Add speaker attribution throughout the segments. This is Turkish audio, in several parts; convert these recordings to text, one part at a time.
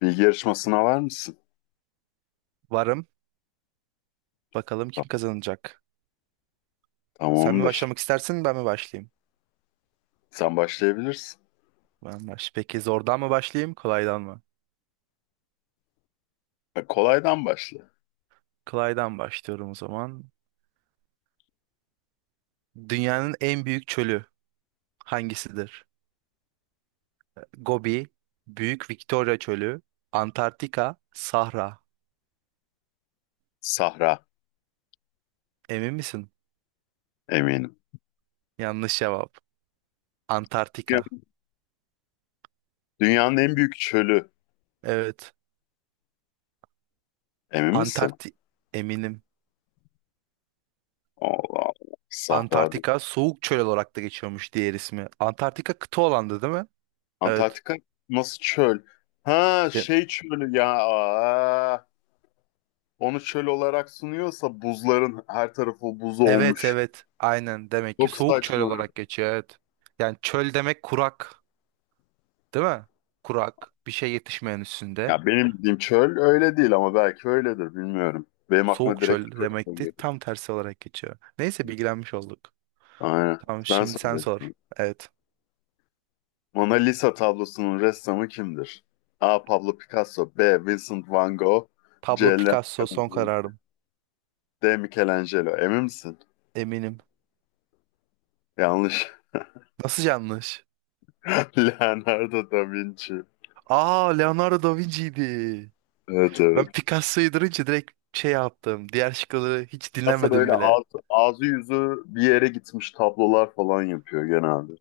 Speaker 1: Bilgi yarışmasına var mısın?
Speaker 2: Varım. Bakalım kim
Speaker 1: Tam-
Speaker 2: kazanacak. Sen mi
Speaker 1: Tamamdır.
Speaker 2: başlamak istersin, ben mi başlayayım?
Speaker 1: Sen başlayabilirsin.
Speaker 2: Ben baş. Peki zordan mı başlayayım, kolaydan mı?
Speaker 1: Kolaydan başla.
Speaker 2: Kolaydan başlıyorum o zaman. Dünyanın en büyük çölü hangisidir? Gobi, Büyük Victoria Çölü, Antarktika, Sahra.
Speaker 1: Sahra.
Speaker 2: Emin misin?
Speaker 1: Eminim.
Speaker 2: Yanlış cevap.
Speaker 1: Ya,
Speaker 2: Antarktika.
Speaker 1: Dünyanın en büyük çölü.
Speaker 2: Evet.
Speaker 1: Emin misin?
Speaker 2: Antarktik, eminim.
Speaker 1: Allah Allah. Sahra değil.
Speaker 2: Antarktika soğuk çöl olarak da geçiyormuş diğer ismi. Antarktika kıta olandı, değil mi? Evet.
Speaker 1: Antarktika nasıl çöl? Ha,
Speaker 2: De-
Speaker 1: şey çölü ya. Aa, onu çöl olarak sunuyorsa buzların her tarafı buz
Speaker 2: Evet,
Speaker 1: olmuş.
Speaker 2: evet, aynen, demek ki
Speaker 1: Çok
Speaker 2: soğuk çöl
Speaker 1: saçma.
Speaker 2: olarak geçiyor, evet. Yani çöl demek kurak, değil mi? Kurak, bir şey yetişmeyen üstünde.
Speaker 1: Ya benim bildiğim çöl öyle değil, ama belki öyledir, bilmiyorum. Benim aklıma
Speaker 2: Soğuk
Speaker 1: direkt
Speaker 2: çöl
Speaker 1: çöl
Speaker 2: demekti,
Speaker 1: geliyor.
Speaker 2: tam tersi olarak geçiyor. Neyse bilgilenmiş olduk.
Speaker 1: Aynen.
Speaker 2: Tamam,
Speaker 1: Ben
Speaker 2: şimdi sen sor.
Speaker 1: söyleyeyim.
Speaker 2: Evet.
Speaker 1: Mona Lisa tablosunun ressamı kimdir? A. Pablo Picasso, B. Vincent van Gogh, C.
Speaker 2: Pablo
Speaker 1: Leonardo
Speaker 2: Picasso
Speaker 1: da
Speaker 2: son
Speaker 1: Vinci,
Speaker 2: kararım.
Speaker 1: D. Michelangelo. Emin misin?
Speaker 2: Eminim.
Speaker 1: Yanlış.
Speaker 2: Nasıl yanlış?
Speaker 1: Leonardo da Vinci.
Speaker 2: Aa, Leonardo da Vinci'ydi.
Speaker 1: Evet,
Speaker 2: Ben
Speaker 1: evet.
Speaker 2: Picasso'yu durunca direkt şey yaptım. Diğer şıkları hiç
Speaker 1: Aslında
Speaker 2: dinlemedim
Speaker 1: böyle
Speaker 2: bile.
Speaker 1: ağzı yüzü bir yere gitmiş tablolar falan yapıyor genelde.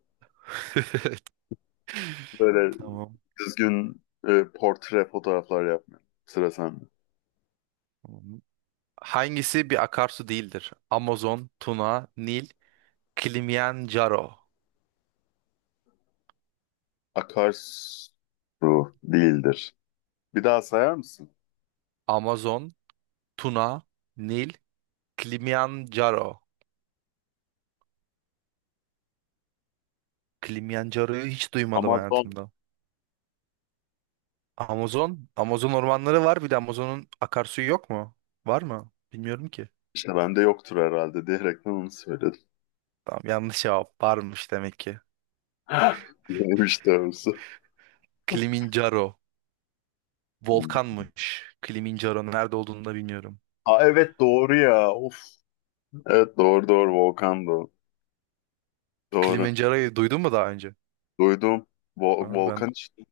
Speaker 1: Böyle
Speaker 2: Tamam.
Speaker 1: düzgün, portre fotoğraflar yapmıyor. Sıra sende.
Speaker 2: Tamam. Hangisi bir akarsu değildir? Amazon, Tuna, Nil, Kilimanjaro.
Speaker 1: Akarsu değildir. Bir daha sayar mısın?
Speaker 2: Amazon, Tuna, Nil, Kilimanjaro. Kilimanjaro'yu hiç duymadım
Speaker 1: Amazon,
Speaker 2: hayatımda. Amazon, Amazon ormanları var. Bir de Amazon'un akarsuyu yok mu? Var mı? Bilmiyorum ki.
Speaker 1: işte bende yoktur herhalde diyerekten onu söyledim.
Speaker 2: Tamam, yanlış cevap. Varmış demek ki.
Speaker 1: Neymiş doğrusu.
Speaker 2: Kilimanjaro. Volkanmış. Kilimanjaro nerede olduğunu da bilmiyorum.
Speaker 1: Aa, evet, doğru ya. Of. Evet, doğru, doğru, volkan, doğru. Doğru.
Speaker 2: Kilimanjaro'yu duydun mu daha önce?
Speaker 1: Duydum. Vol-
Speaker 2: Ha, ben
Speaker 1: volkan işte.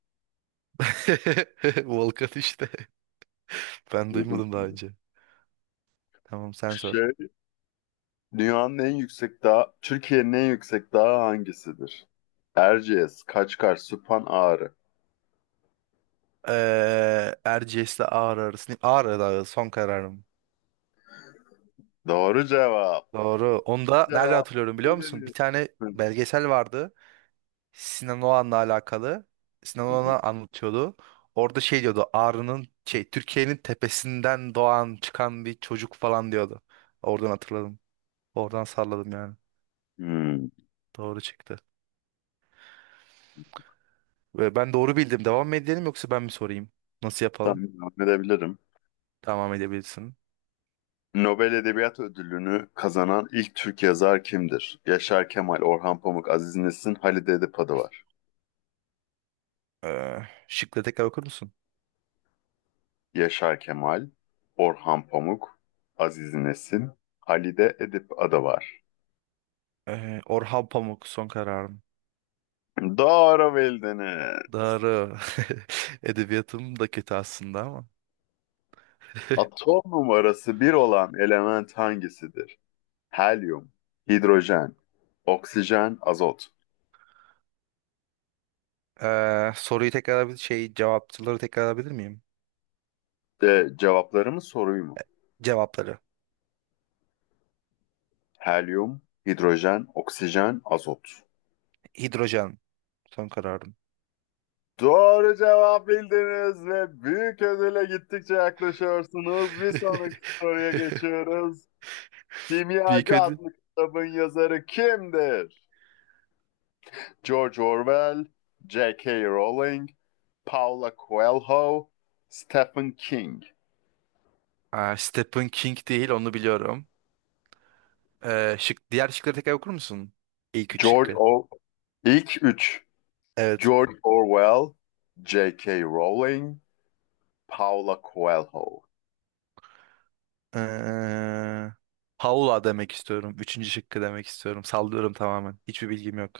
Speaker 2: Volkan işte. Ben
Speaker 1: Duydum
Speaker 2: duymadım daha
Speaker 1: şimdi.
Speaker 2: önce. Tamam, sen sor.
Speaker 1: Şey, dünyanın en yüksek dağı, Türkiye'nin en yüksek dağı hangisidir? Erciyes, Kaçkar, Süphan, Ağrı.
Speaker 2: Erciyes'le Ağrı arasında. Ağrı Dağı son kararım.
Speaker 1: Doğru cevap.
Speaker 2: Doğru. Onu da nereden
Speaker 1: Cevap.
Speaker 2: hatırlıyorum biliyor musun? Bir
Speaker 1: Bildiniz.
Speaker 2: tane
Speaker 1: Hı hı.
Speaker 2: belgesel vardı. Sinan Oğan'la alakalı. Sinan
Speaker 1: Hı.
Speaker 2: Oğan'a anlatıyordu. Orada şey diyordu. Ağrı'nın şey Türkiye'nin tepesinden doğan çıkan bir çocuk falan diyordu. Oradan hatırladım. Oradan salladım yani.
Speaker 1: Hmm.
Speaker 2: Doğru çıktı. Ve ben doğru bildim. Devam mı edelim yoksa ben mi sorayım? Nasıl yapalım?
Speaker 1: Tahmin edebilirim.
Speaker 2: Devam edebilirsin.
Speaker 1: Nobel Edebiyat Ödülünü kazanan ilk Türk yazar kimdir? Yaşar Kemal, Orhan Pamuk, Aziz Nesin, Halide Edip'adı var.
Speaker 2: Ee, şıkları tekrar okur musun?
Speaker 1: Yaşar Kemal, Orhan Pamuk, Aziz Nesin, Halide Edip'adı var.
Speaker 2: Orhan Pamuk son kararım.
Speaker 1: Doğru bildiniz.
Speaker 2: Doğru. Edebiyatım da kötü aslında ama.
Speaker 1: Atom numarası bir olan element hangisidir? Helyum, hidrojen, oksijen, azot.
Speaker 2: Soruyu tekrar, bir şey, cevapçıları tekrar alabilir miyim?
Speaker 1: Cevapları mı, soruyu mu?
Speaker 2: Cevapları.
Speaker 1: Helyum, hidrojen, oksijen, azot.
Speaker 2: Hidrojen son kararım.
Speaker 1: Doğru cevap bildiniz ve büyük ödüle gittikçe yaklaşıyorsunuz. Bir sonraki soruya geçiyoruz.
Speaker 2: Büyük
Speaker 1: Kimyacı
Speaker 2: ödül.
Speaker 1: adlı kitabın yazarı kimdir? George Orwell, J.K. Rowling, Paula Coelho, Stephen King.
Speaker 2: Aa, Stephen King değil, onu biliyorum. Diğer şıkları tekrar okur musun? İlk üç
Speaker 1: George
Speaker 2: şıkkı.
Speaker 1: O... İlk üç.
Speaker 2: Evet.
Speaker 1: George Orwell, J.K. Rowling, Paula Coelho.
Speaker 2: Ee, Paula demek istiyorum. Üçüncü şıkkı demek istiyorum. Sallıyorum tamamen. Hiçbir bilgim yok.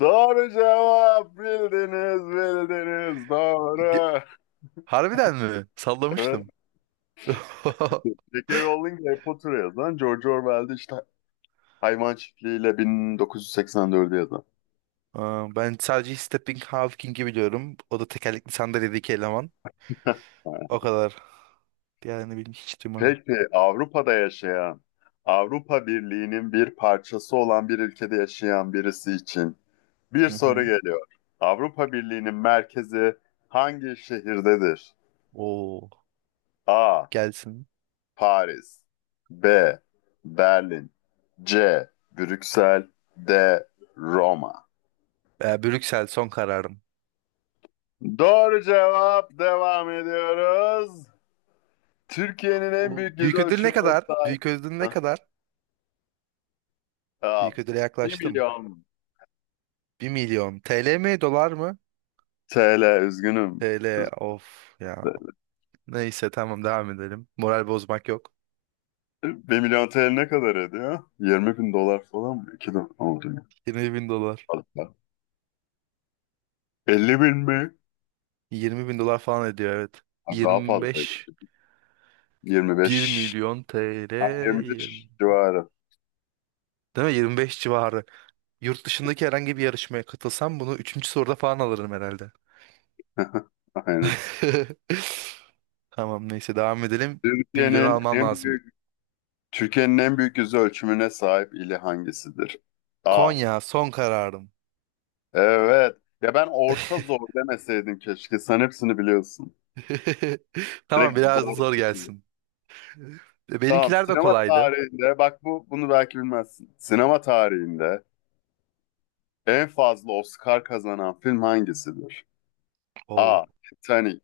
Speaker 1: Doğru cevap, bildiniz, bildiniz,
Speaker 2: Ge-
Speaker 1: doğru.
Speaker 2: Harbiden mi? Sallamıştım.
Speaker 1: J.K. Rowling Harry Potter'ı yazan, George Orwell'de işte Hayvan Çiftliği'yle 1984'ü yazan.
Speaker 2: Aa, ben sadece Stephen Hawking'i biliyorum. O da tekerlekli sandalyedeki eleman. O kadar. Diğerlerini bilmiş hiç duymadım.
Speaker 1: Peki Avrupa'da yaşayan, Avrupa Birliği'nin bir parçası olan bir ülkede yaşayan birisi için bir
Speaker 2: Hı
Speaker 1: soru
Speaker 2: hı.
Speaker 1: geliyor. Avrupa Birliği'nin merkezi hangi şehirdedir?
Speaker 2: Oo,
Speaker 1: A.
Speaker 2: gelsin.
Speaker 1: Paris, B. Berlin, C. Brüksel, D. Roma.
Speaker 2: Brüksel son kararım.
Speaker 1: Doğru cevap. Devam ediyoruz. Türkiye'nin en
Speaker 2: Oo,
Speaker 1: büyük yüz
Speaker 2: büyük ödül ne
Speaker 1: ölçümüne
Speaker 2: kadar?
Speaker 1: sahip.
Speaker 2: Büyük ödül ne
Speaker 1: Hah.
Speaker 2: kadar? Büyük
Speaker 1: Aa,
Speaker 2: ödüle
Speaker 1: 1
Speaker 2: yaklaştım.
Speaker 1: milyon
Speaker 2: 1 milyon. TL mi, dolar mı?
Speaker 1: TL. Üzgünüm.
Speaker 2: TL, of ya.
Speaker 1: Üzgünüm.
Speaker 2: Neyse tamam, devam edelim. Moral bozmak yok.
Speaker 1: 1 milyon TL ne kadar ediyor? 20.000 dolar falan mı? 2 dolar oldu.
Speaker 2: 20 bin dolar.
Speaker 1: Fazla. 50 bin mi?
Speaker 2: 20 bin dolar falan ediyor, evet.
Speaker 1: Ha, daha
Speaker 2: Yirmi
Speaker 1: fazlaydı.
Speaker 2: beş bir
Speaker 1: 25.
Speaker 2: milyon
Speaker 1: Ha,
Speaker 2: TL
Speaker 1: 25 civarı.
Speaker 2: değil mi? 25 civarı. Yurt dışındaki herhangi bir yarışmaya katılsam bunu üçüncü soruda falan alırım herhalde.
Speaker 1: Aynen.
Speaker 2: Tamam, neyse devam edelim. 1 milyonu
Speaker 1: Türkiye'nin
Speaker 2: almam
Speaker 1: en
Speaker 2: lazım.
Speaker 1: büyük Türkiye'nin en büyük yüz ölçümüne sahip ili hangisidir? Aa,
Speaker 2: Konya son kararım.
Speaker 1: evet. Ya ben orta zor demeseydin keşke. Sen hepsini biliyorsun.
Speaker 2: Tamam,
Speaker 1: Direkt
Speaker 2: biraz da
Speaker 1: zor
Speaker 2: zor
Speaker 1: kaçıyor.
Speaker 2: gelsin. E,
Speaker 1: Tamam.
Speaker 2: benimkiler de
Speaker 1: Sinema
Speaker 2: kolaydı.
Speaker 1: tarihinde bak, bunu belki bilmezsin. Sinema tarihinde en fazla Oscar kazanan film hangisidir?
Speaker 2: Oo.
Speaker 1: A. Titanic,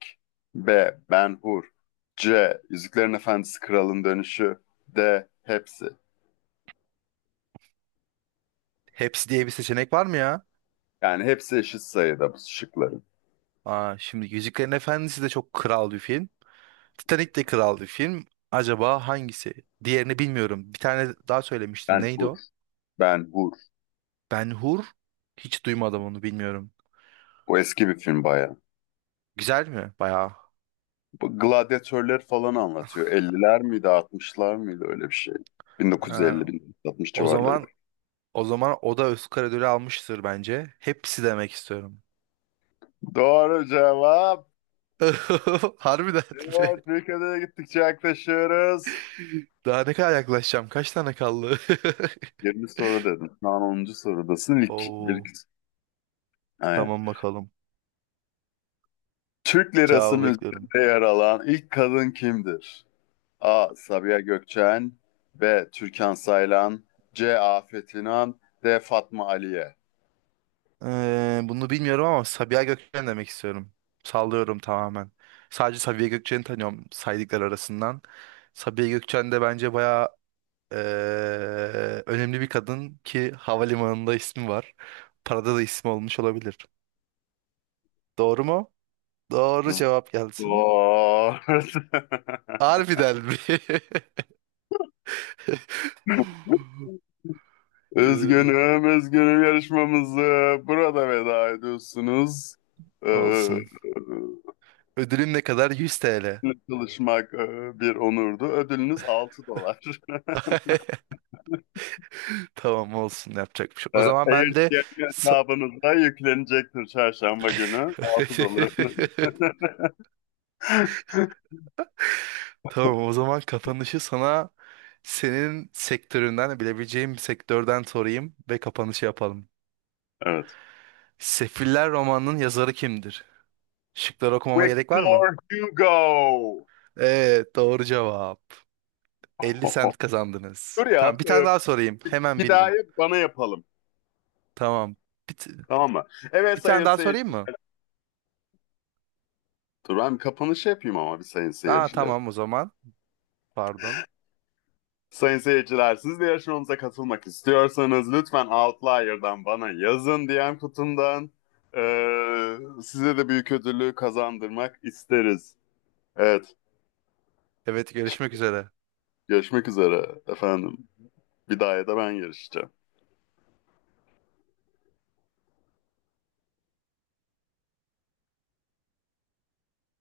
Speaker 1: B. Ben-Hur, C. Yüzüklerin Efendisi Kralın Dönüşü, D. Hepsi.
Speaker 2: Hepsi diye bir seçenek var mı ya?
Speaker 1: Yani hepsi eşit sayıda bu şıkların.
Speaker 2: Aa, şimdi Yüzüklerin Efendisi de çok kral bir film. Titanic de kral bir film. Acaba hangisi? Diğerini bilmiyorum. Bir tane daha söylemiştim. Neydi
Speaker 1: Ben-Hur,
Speaker 2: o?
Speaker 1: Ben-Hur.
Speaker 2: Ben Hur. Hiç duymadım, onu bilmiyorum.
Speaker 1: Bu eski bir film bayağı.
Speaker 2: Güzel mi? Bayağı.
Speaker 1: Bu gladyatörler falan anlatıyor. 50'ler miydi, 60'lar mıydı, öyle bir şey.
Speaker 2: Ee,
Speaker 1: 1950-1960
Speaker 2: o
Speaker 1: civarları.
Speaker 2: zaman o da Oscar ödülü almıştır bence. Hepsi demek istiyorum.
Speaker 1: Doğru cevap.
Speaker 2: Harbiden mi?
Speaker 1: Evet, bir kadere gittikçe yaklaşıyoruz.
Speaker 2: Daha ne kadar yaklaşacağım? Kaç tane kaldı?
Speaker 1: 20 soru dedim. Şu an 10. sorudasın.
Speaker 2: Oo,
Speaker 1: Aynen.
Speaker 2: tamam bakalım.
Speaker 1: Türk lirasının
Speaker 2: Cevabı bekliyorum.
Speaker 1: üzerinde yer alan ilk kadın kimdir? A. Sabiha Gökçen, B. Türkan Saylan, C. Afet İnan, D. Fatma Aliye.
Speaker 2: Bunu bilmiyorum ama Sabiha Gökçen demek istiyorum. Sallıyorum tamamen. Sadece Sabiha Gökçen'i tanıyorum saydıklar arasından. Sabiha Gökçen de bence bayağı önemli bir kadın ki havalimanında ismi var. Parada da ismi olmuş olabilir. Doğru mu? Doğru cevap gelsin.
Speaker 1: Zor.
Speaker 2: Harbiden mi? Ya,
Speaker 1: Üzgünüm, üzgünüm, yarışmamızı burada veda ediyorsunuz. Ee,
Speaker 2: olsun. Ödülüm ne kadar? 100 TL.
Speaker 1: Sizinle çalışmak, bir onurdu. Ödülünüz 6 dolar.
Speaker 2: Tamam, olsun, yapacak bir şey yok. O zaman
Speaker 1: Eğer
Speaker 2: ben de
Speaker 1: ki
Speaker 2: sa-
Speaker 1: hesabınıza yüklenecektir çarşamba günü. 6 dolarınız.
Speaker 2: Tamam, o zaman kapanışı sana, senin sektöründen bilebileceğim bir sektörden sorayım ve kapanışı yapalım.
Speaker 1: Evet.
Speaker 2: Sefiller romanının yazarı kimdir? Şıkları okumama gerek
Speaker 1: Victor
Speaker 2: var mı?
Speaker 1: Hugo.
Speaker 2: Evet, doğru cevap. 50 sent kazandınız.
Speaker 1: Dur
Speaker 2: Tamam,
Speaker 1: ya.
Speaker 2: bir tane daha sorayım. Hemen
Speaker 1: Bir daha
Speaker 2: bildin.
Speaker 1: bana yapalım.
Speaker 2: Tamam. Bir, t-
Speaker 1: Tamam mı? Evet,
Speaker 2: Bir
Speaker 1: sayın
Speaker 2: tane daha sorayım
Speaker 1: seyirciler.
Speaker 2: mı?
Speaker 1: Dur, ben kapanışı yapayım ama, bir sayın
Speaker 2: Aa,
Speaker 1: seyirciler.
Speaker 2: tamam o zaman. Pardon.
Speaker 1: Sayın seyirciler, siz de yarışmamıza katılmak istiyorsanız, lütfen Outlier'dan bana yazın, DM kutumdan. Ee, Size de büyük ödülü kazandırmak isteriz. Evet,
Speaker 2: Evet, görüşmek üzere.
Speaker 1: görüşmek üzere efendim. Bir daha da ben yarışacağım.